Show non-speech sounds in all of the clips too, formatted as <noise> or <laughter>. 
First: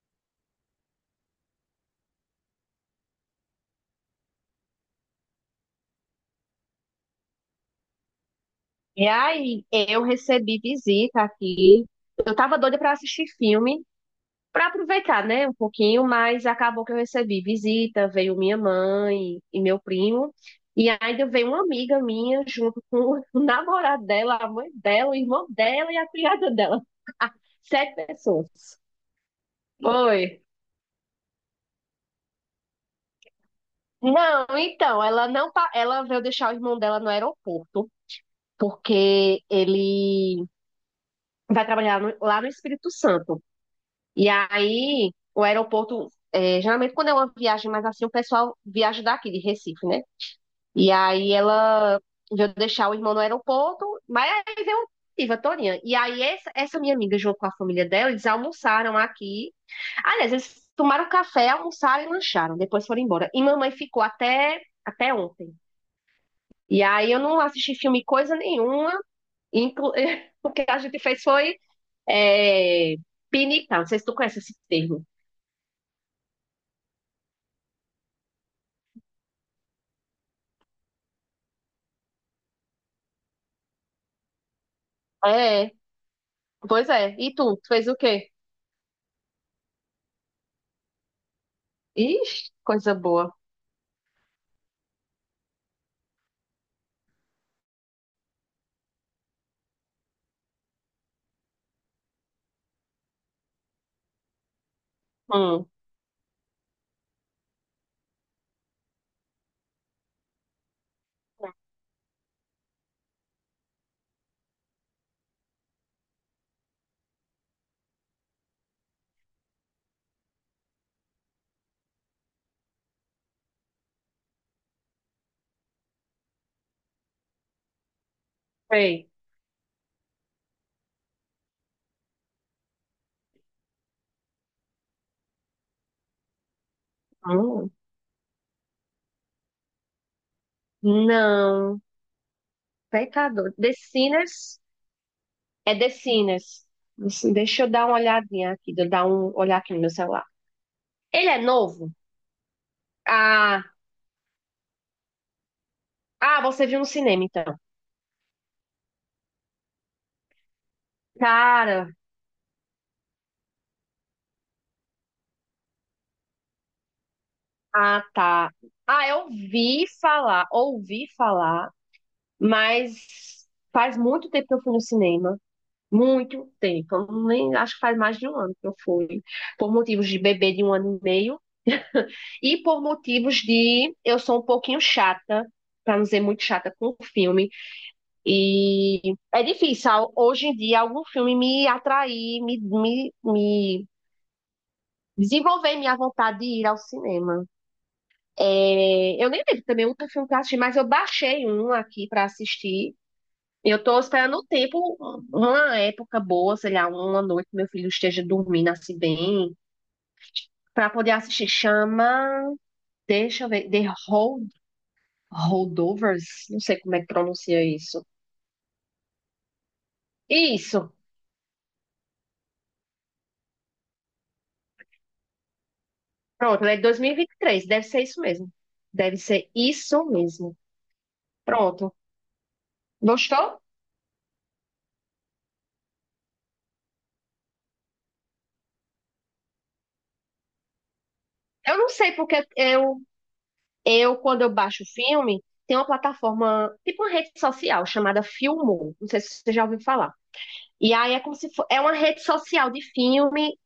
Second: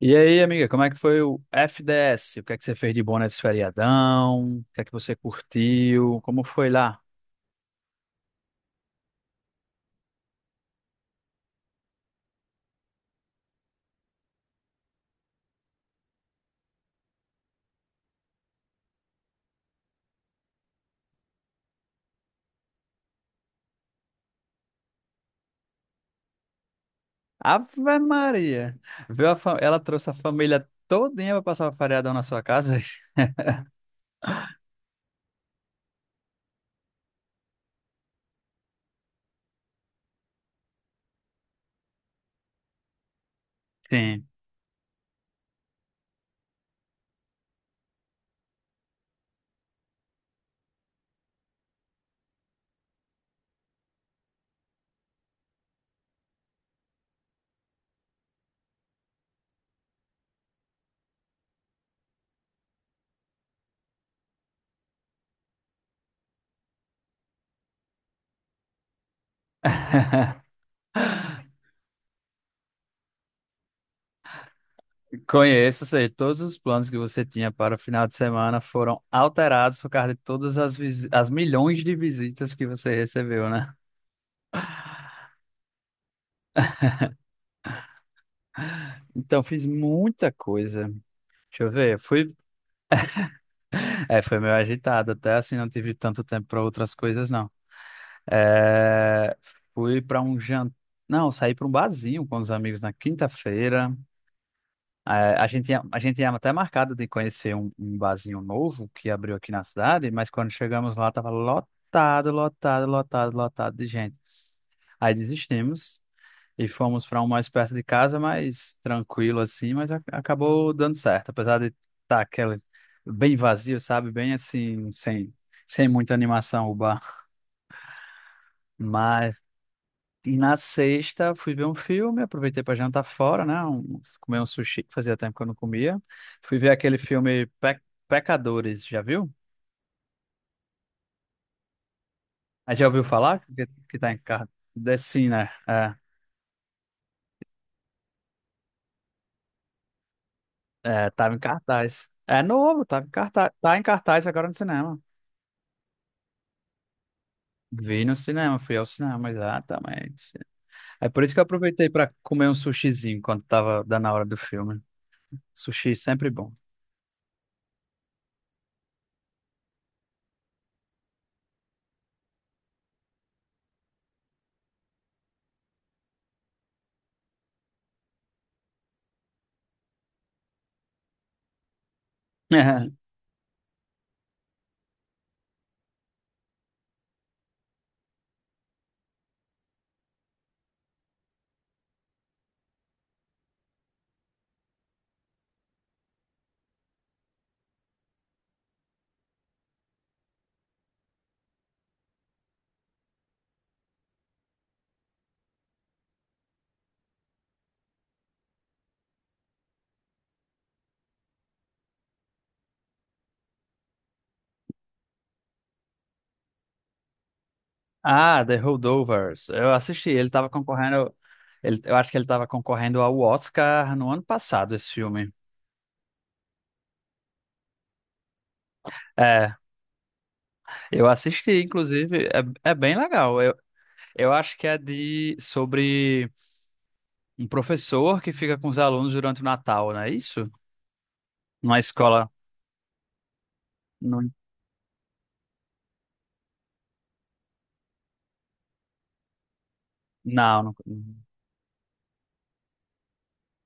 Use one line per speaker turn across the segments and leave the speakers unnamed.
E aí, amiga, como é que foi o FDS? O que é que você fez de bom nesse feriadão? O que é que você curtiu? Como foi lá?
E aí, eu recebi visita aqui. Eu tava doida pra assistir filme, pra aproveitar, né, um pouquinho, mas acabou que eu recebi visita, veio minha mãe e meu primo, e ainda veio uma amiga minha junto com o <laughs> namorado dela, a mãe dela, o irmão dela e a criada dela. Sete
Ave
pessoas.
Maria! Ela trouxe a
Oi.
família todinha para passar o feriadão na sua casa? <laughs>
Não, então, ela não, ela veio deixar o irmão dela no aeroporto, porque ele vai trabalhar lá no Espírito Santo.
Sim.
E aí, o aeroporto, geralmente quando é uma viagem mais assim, o pessoal viaja daqui, de Recife, né? E aí ela veio deixar o irmão no aeroporto, mas aí veio a Torinha. E aí essa minha amiga, junto com a família dela, eles almoçaram aqui. Aliás, eles tomaram café, almoçaram e lancharam, depois foram embora. E mamãe ficou até ontem. E aí eu não assisti filme coisa nenhuma, inclu... <laughs> o
<laughs>
que a gente fez foi é, pinicar, não sei se tu conhece esse termo.
Conheço, sei, todos os planos que você tinha para o final de semana foram alterados por causa de todas as milhões de visitas que você recebeu, né?
É, pois é. E tu? Tu fez o quê?
Então, fiz muita coisa. Deixa eu ver,
Ixi, coisa boa.
<laughs> foi meio agitado, até assim, não tive tanto tempo para outras coisas, não. É, fui para um jantar. Não, saí para um barzinho com os amigos na quinta-feira. É,
Hum,
a gente tinha até marcado de conhecer um barzinho novo que abriu aqui na cidade, mas quando chegamos lá estava lotado, lotado, lotado, lotado de gente. Aí desistimos e fomos para um mais perto de casa, mais tranquilo assim, mas acabou dando certo, apesar de estar aquele bem vazio, sabe? Bem assim, sem muita animação o bar.
sei.
Mas E na sexta fui ver um filme, aproveitei para jantar fora, né? Comer um sushi, que fazia tempo que eu não comia. Fui ver aquele filme
Hum,
Pe- Pecadores, já viu?
não.
Ah, já ouviu falar?
Pecador. The
Que tá em cartaz.
Sinners?
Sim, né?
É The
É,
Sinners. Assim, deixa eu dar uma olhadinha aqui. Deixa eu dar um olhar aqui no meu celular.
é,
Ele
tava em
é novo?
cartaz. É novo, tava em cartaz,
Ah,
tá em cartaz agora no cinema.
ah, você viu no cinema, então.
Vi no cinema, fui ao cinema, exatamente. É por isso que eu
Cara,
aproveitei para comer um sushizinho quando tava dando a hora do filme. Sushi sempre bom.
ah, tá. Ah, eu ouvi falar, mas faz muito tempo que eu fui no cinema. Muito tempo. Eu nem, acho que faz mais de um ano que eu fui. Por motivos de bebê de 1 ano e meio. <laughs> E por
<laughs>
motivos de eu sou um pouquinho chata, para não dizer muito chata com o filme. E é difícil hoje em dia algum filme me atrair, me desenvolver minha vontade de ir ao cinema. É, eu nem lembro também outro filme que eu assisti, mas eu baixei um aqui para assistir. Eu estou esperando o tempo, uma época boa, sei lá, uma noite que meu filho esteja dormindo assim bem, para poder assistir. Chama, deixa eu ver, Holdovers, não sei como é que pronuncia isso.
Ah, The Holdovers. Eu assisti, ele estava
Isso,
concorrendo. Eu acho que ele estava concorrendo ao Oscar no ano passado, esse filme.
pronto, é de 2023. Deve ser isso mesmo. Deve ser
É,
isso mesmo.
eu assisti,
Pronto.
inclusive, é bem legal.
Gostou?
Eu acho que é de sobre um professor que fica com os alunos durante o Natal, não é isso? Numa
Eu não sei
escola.
porque eu
Não,
quando eu baixo filme, tem uma plataforma, tipo uma rede social chamada Filmou. Não sei se você já ouviu falar.
não, não.
E aí é como se fo- é uma rede social de filme,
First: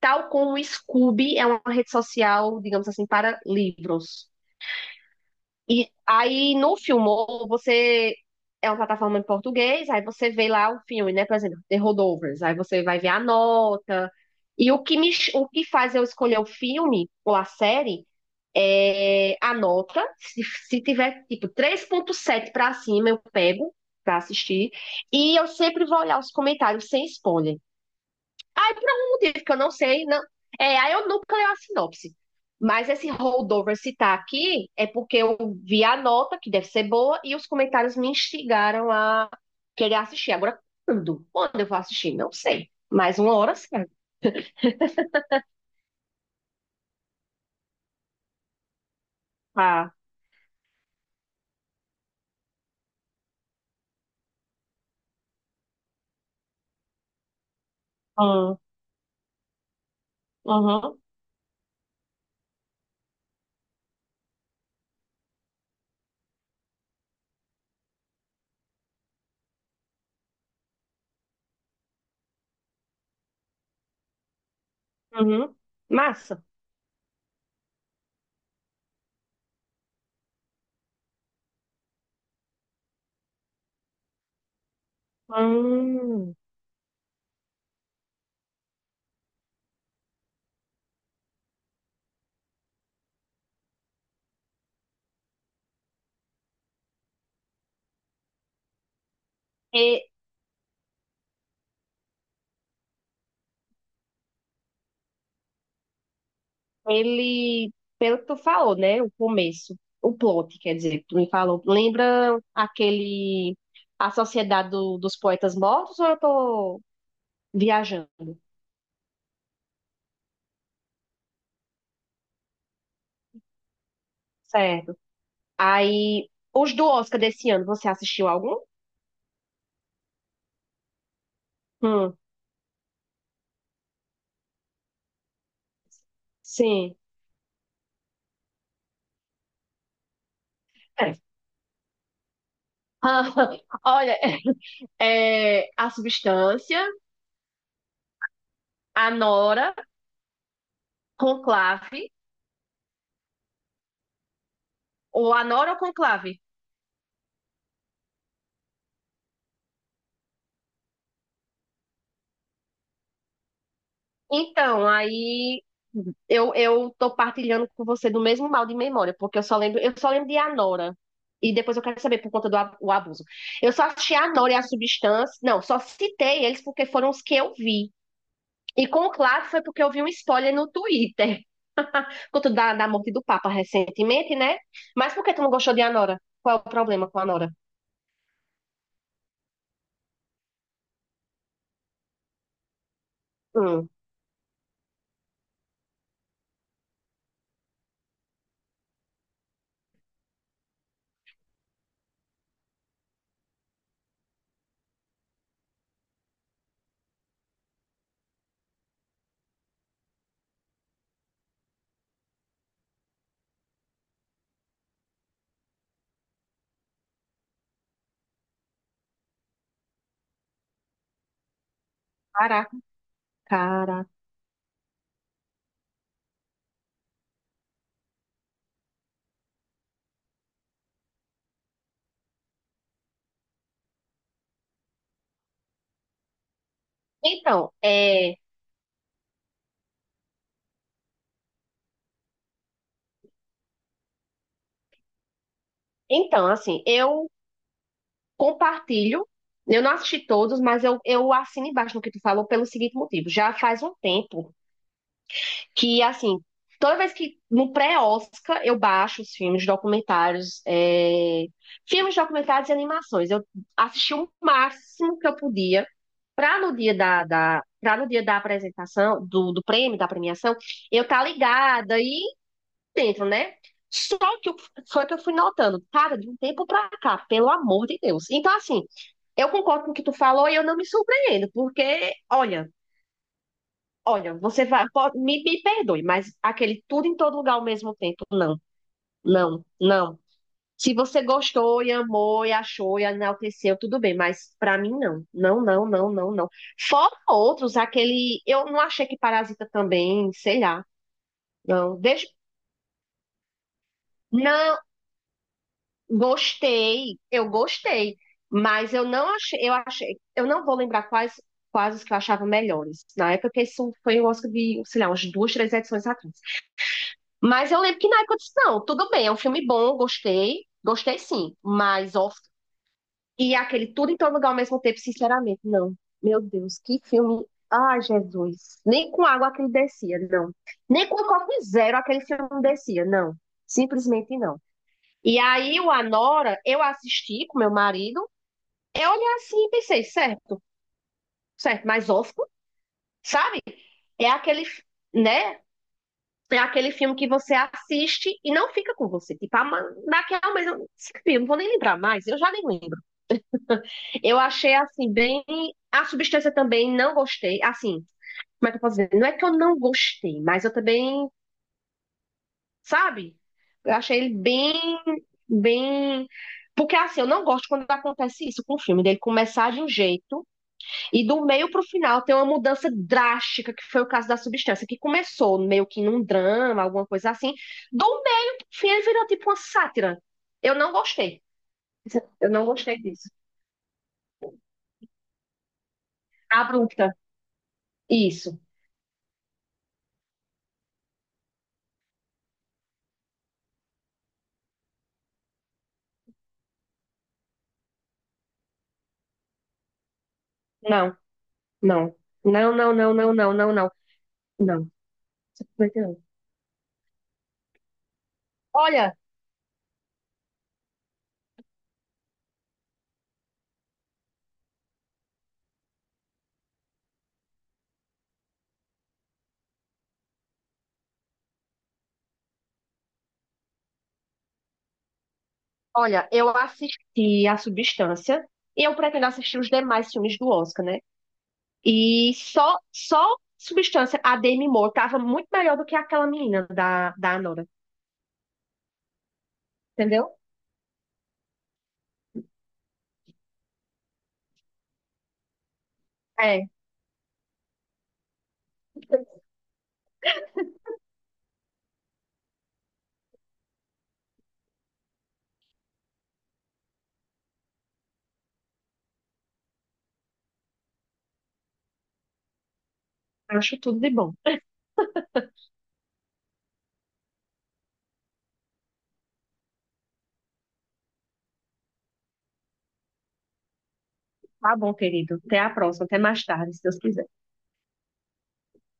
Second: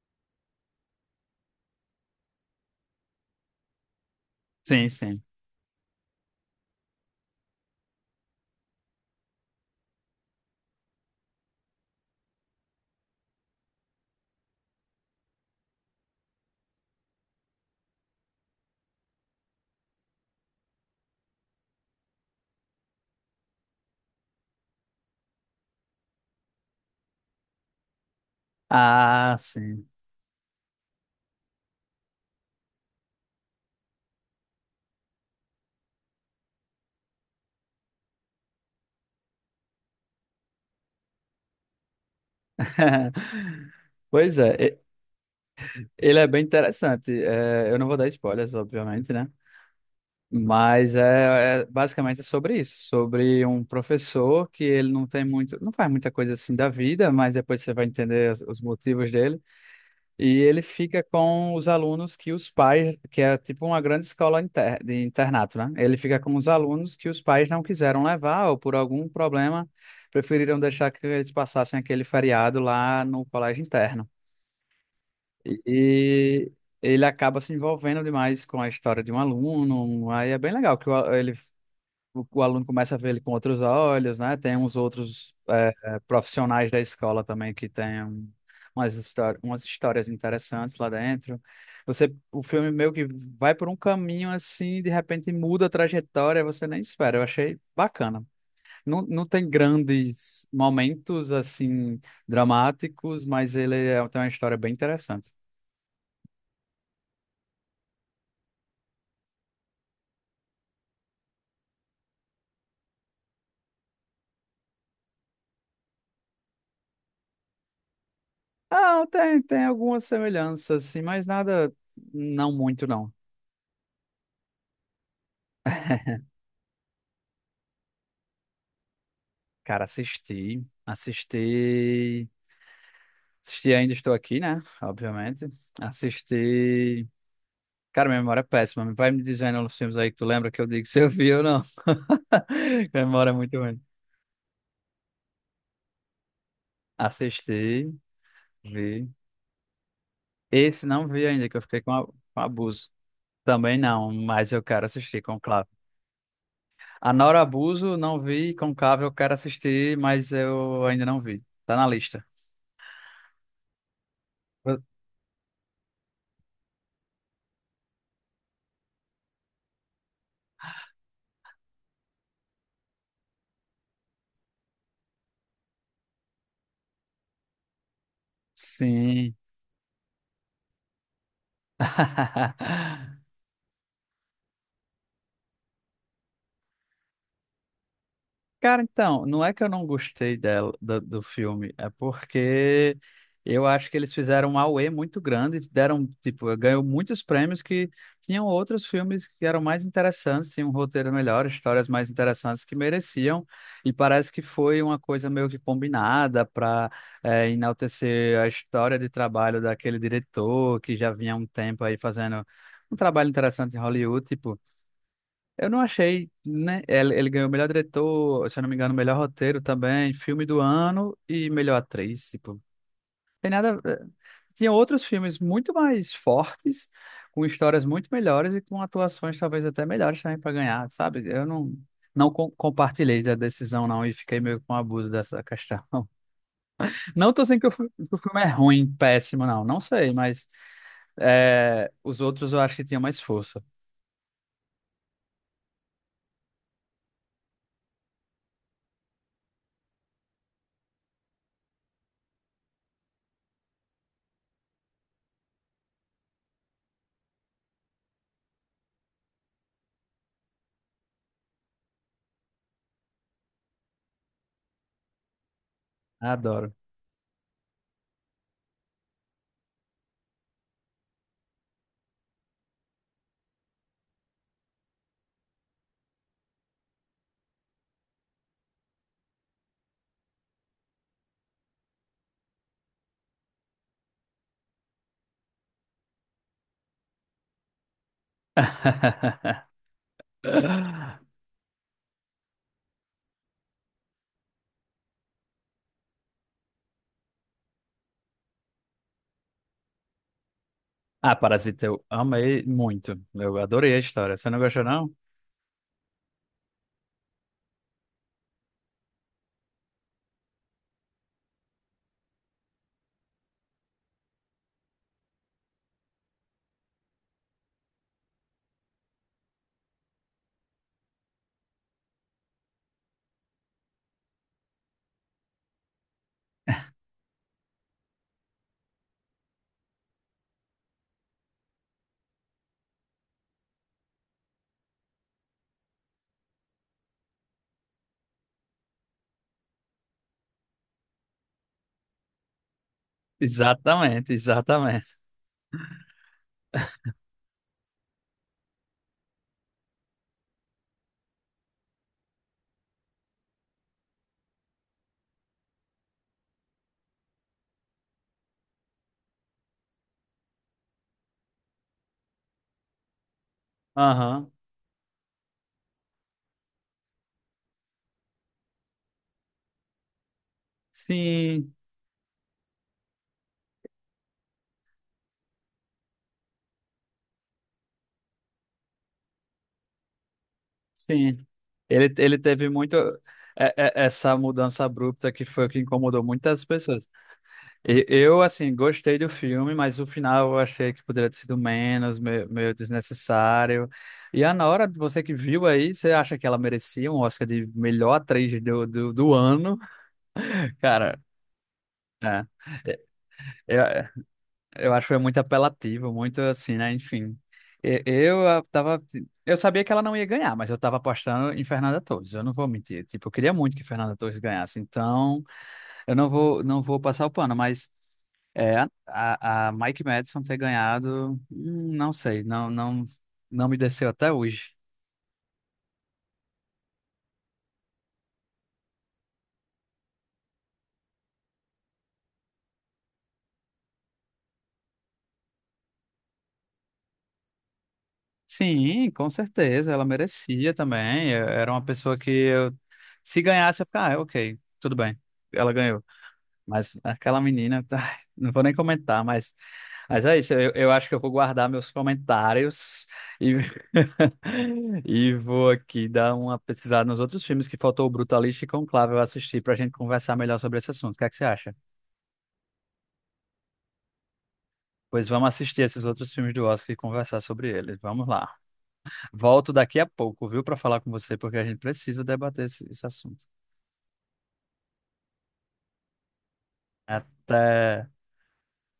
tal como o Scoob é uma rede social, digamos assim, para livros.
Sim, sim.
E aí no Filmou, você é uma plataforma em português, aí você vê lá o filme, né? Por exemplo, The Holdovers, aí você vai ver a nota. E o que faz eu escolher o filme ou a série é a nota. Se tiver tipo 3,7 para cima, eu pego para assistir. E eu sempre vou olhar os comentários sem spoiler. Aí, por algum
Ah,
motivo que eu não
sim.
sei, não. É, aí eu nunca leio a sinopse. Mas esse holdover citar aqui é porque eu vi a nota, que deve ser boa, e os comentários me instigaram a querer assistir. Agora, quando? Quando eu vou assistir? Não sei. Mas uma hora
<laughs>
certa.
Pois é, ele é bem interessante. É, eu não vou dar spoilers, obviamente, né?
Ah,
Mas basicamente é sobre isso, sobre um professor que ele não tem muito, não faz muita coisa assim da vida, mas depois você vai entender
ah,
os motivos dele. E ele
aham,
fica com os alunos que os pais, que é tipo uma grande escola de internato, né? Ele fica com os alunos que os pais não quiseram levar ou por algum problema preferiram deixar que eles passassem aquele feriado lá no colégio interno.
uhum, massa.
E, Ele acaba se envolvendo demais com a história de um aluno. Aí é bem legal que o aluno começa a ver ele com outros olhos, né? Tem uns outros
Hum.
profissionais da escola também que têm umas histórias interessantes lá dentro. O filme meio que vai por um caminho assim, de repente muda a trajetória, você nem espera. Eu achei bacana. Não, não tem
E
grandes momentos assim dramáticos, mas tem uma história bem interessante.
ele, pelo que tu falou, né? O começo, o plot, quer dizer, que tu me falou. Lembra aquele A Sociedade dos Poetas Mortos ou eu tô viajando?
Ah, tem, tem algumas semelhanças, assim, mas nada, não muito, não.
Certo. Aí, os do Oscar desse ano, você assistiu algum?
Cara,
Hum,
assisti Ainda Estou Aqui, né? Obviamente.
sim.
Assisti. Cara, minha memória é péssima. Vai me dizendo os filmes aí que tu lembra que eu digo se eu
É.
vi ou não. <laughs> Minha memória é muito
<laughs>
ruim.
Olha, a substância,
Assisti, vi.
a Nora,
Esse não vi ainda, que eu
conclave,
fiquei com abuso. Também não, mas eu quero assistir
ou
com
a
Conclave.
Nora ou conclave?
A Nora Abuso não vi, Conclave eu quero assistir, mas eu ainda não vi. Tá na lista.
Então, aí eu tô partilhando com você do mesmo mal de memória, porque eu só lembro de Anora. E depois eu quero saber por conta do a- o abuso. Eu só assisti a Anora e a Substância. Não, só citei eles porque foram os que eu vi. E com o
Sim.
Claro foi porque eu vi um spoiler no Twitter. <laughs> Por conta da morte do
<laughs>
Papa recentemente, né? Mas por que tu não gostou de Anora? Qual é o problema com a Anora?
Cara, então, não é que eu não gostei dela, do filme, é porque eu acho
Hum,
que eles fizeram um auê muito grande, deram, tipo, ganhou muitos prêmios que tinham outros filmes que eram mais interessantes, tinham um roteiro melhor, histórias mais interessantes que mereciam, e parece que foi uma coisa meio que combinada para enaltecer a história de trabalho daquele diretor que já vinha há um tempo aí fazendo um trabalho interessante em Hollywood, tipo. Eu não achei, né? Ele ganhou o melhor diretor, se eu não me engano, o melhor roteiro também, filme do ano e melhor atriz. Tipo,
caraca,
tem nada.
cara.
Tinha outros filmes muito mais fortes, com histórias muito melhores e com atuações talvez até melhores também para ganhar, sabe? Eu não, não com- Compartilhei da decisão, não, e fiquei meio com abuso dessa questão. <laughs> Não tô dizendo
Então,
que o
é,
filme é ruim, péssimo, não. Não sei, mas os outros eu acho que tinham mais força.
então, assim, eu compartilho. Eu não assisti todos, mas eu assino embaixo no que tu falou pelo seguinte motivo. Já faz um tempo que, assim, toda vez que no pré-Oscar eu baixo os filmes, documentários, e animações. Eu assisti o máximo que eu podia
Adoro.
para no dia da apresentação, do prêmio, da premiação, eu tá ligada. E dentro, né? Só que eu, só que eu fui notando, cara, de um tempo pra cá, pelo amor de Deus. Então, assim, eu concordo com o que tu falou e eu não me surpreendo, porque, olha, olha, você vai, me perdoe, mas aquele tudo em todo lugar ao mesmo tempo, não,
<laughs>
não, não. Se você gostou e amou e achou e enalteceu, tudo bem, mas pra mim não. Não, não, não, não, não. Fora outros, aquele. Eu não achei que Parasita também, sei lá.
Ah, Parasita,
Não,
eu
deixa.
amei muito. Eu adorei a história. Você não
Não,
gostou, não?
gostei, eu gostei, mas eu não achei, eu achei, eu não vou lembrar quais, os que eu achava melhores. Na época, porque isso foi o Oscar de, sei lá, umas duas, três edições atrás. Mas eu lembro que na época eu disse, não, tudo bem, é um filme bom, gostei, gostei sim, mas Oscar. E aquele tudo em todo lugar ao mesmo tempo, sinceramente, não. Meu Deus, que filme. Ai, Jesus. Nem com água aquele descia, não. Nem com o copo zero aquele filme descia, não. Simplesmente não. E aí o Anora, eu assisti com meu marido, eu olhei assim e pensei, certo, certo, mas Oscar, sabe? É
Exatamente,
aquele,
exatamente.
né? É aquele filme que você assiste e não fica com você. Tipo, ah, mas daqui a um mês, esse filme, não vou nem lembrar mais, eu já nem lembro. Eu achei, assim, bem. A substância também não gostei, assim, como é que eu posso dizer? Não é que eu não gostei, mas eu também, sabe? Eu achei ele
Aham.
bem, bem. Porque, assim, eu não gosto quando acontece isso com o filme, dele começar de um jeito e do meio
Sim,
pro final tem uma mudança drástica, que foi o caso da substância, que começou meio que num drama, alguma coisa assim. Do meio pro fim ele virou tipo uma sátira. Eu não
sim.
gostei.
Ele
Eu não
teve muito
gostei disso.
essa mudança abrupta que foi o que incomodou muitas pessoas.
Abrupta.
Eu
Isso.
assim, gostei do filme, mas o final eu achei que poderia ter sido menos, meio, meio desnecessário. E a Nora, você que viu aí, você acha que ela merecia um Oscar de melhor atriz do ano? <laughs>
Não,
Cara,
não.
é.
Não, não, não, não, não, não,
É,
não.
é,
Não.
Eu acho que foi muito
Simplesmente
apelativo,
não.
muito assim, né? Enfim. Tava.
Olha,
Eu sabia que ela não ia ganhar, mas eu tava apostando em Fernanda Torres. Eu não vou mentir. Tipo, eu queria muito que Fernanda Torres ganhasse. Então, eu não vou, não vou passar o pano, mas é, a Mike Madison ter ganhado, não sei, não, não me desceu até hoje.
olha, eu assisti a substância e eu pretendo assistir os demais filmes do Oscar, né? E só, só Substância, a Demi Moore, tava muito melhor do que aquela menina da Anora.
Sim, com certeza, ela
Entendeu?
merecia também. Era uma pessoa que, se ganhasse, eu ficava, ah, ok, tudo bem. Ela ganhou.
É,
Mas aquela menina, ai, <laughs> não vou nem comentar, mas é isso. Eu acho que eu vou guardar meus comentários e, <laughs> e vou aqui dar uma pesquisada nos outros filmes que faltou o Brutalista e Conclave eu assistir para a gente conversar melhor sobre esse assunto. O que é que você acha?
acho tudo de bom.
Pois vamos assistir esses outros filmes do Oscar e conversar sobre eles. Vamos lá. Volto daqui a pouco, viu, para falar com você, porque a gente precisa debater esse assunto.
Tá bom, querido. Até a próxima, até mais tarde, se Deus quiser.
Até.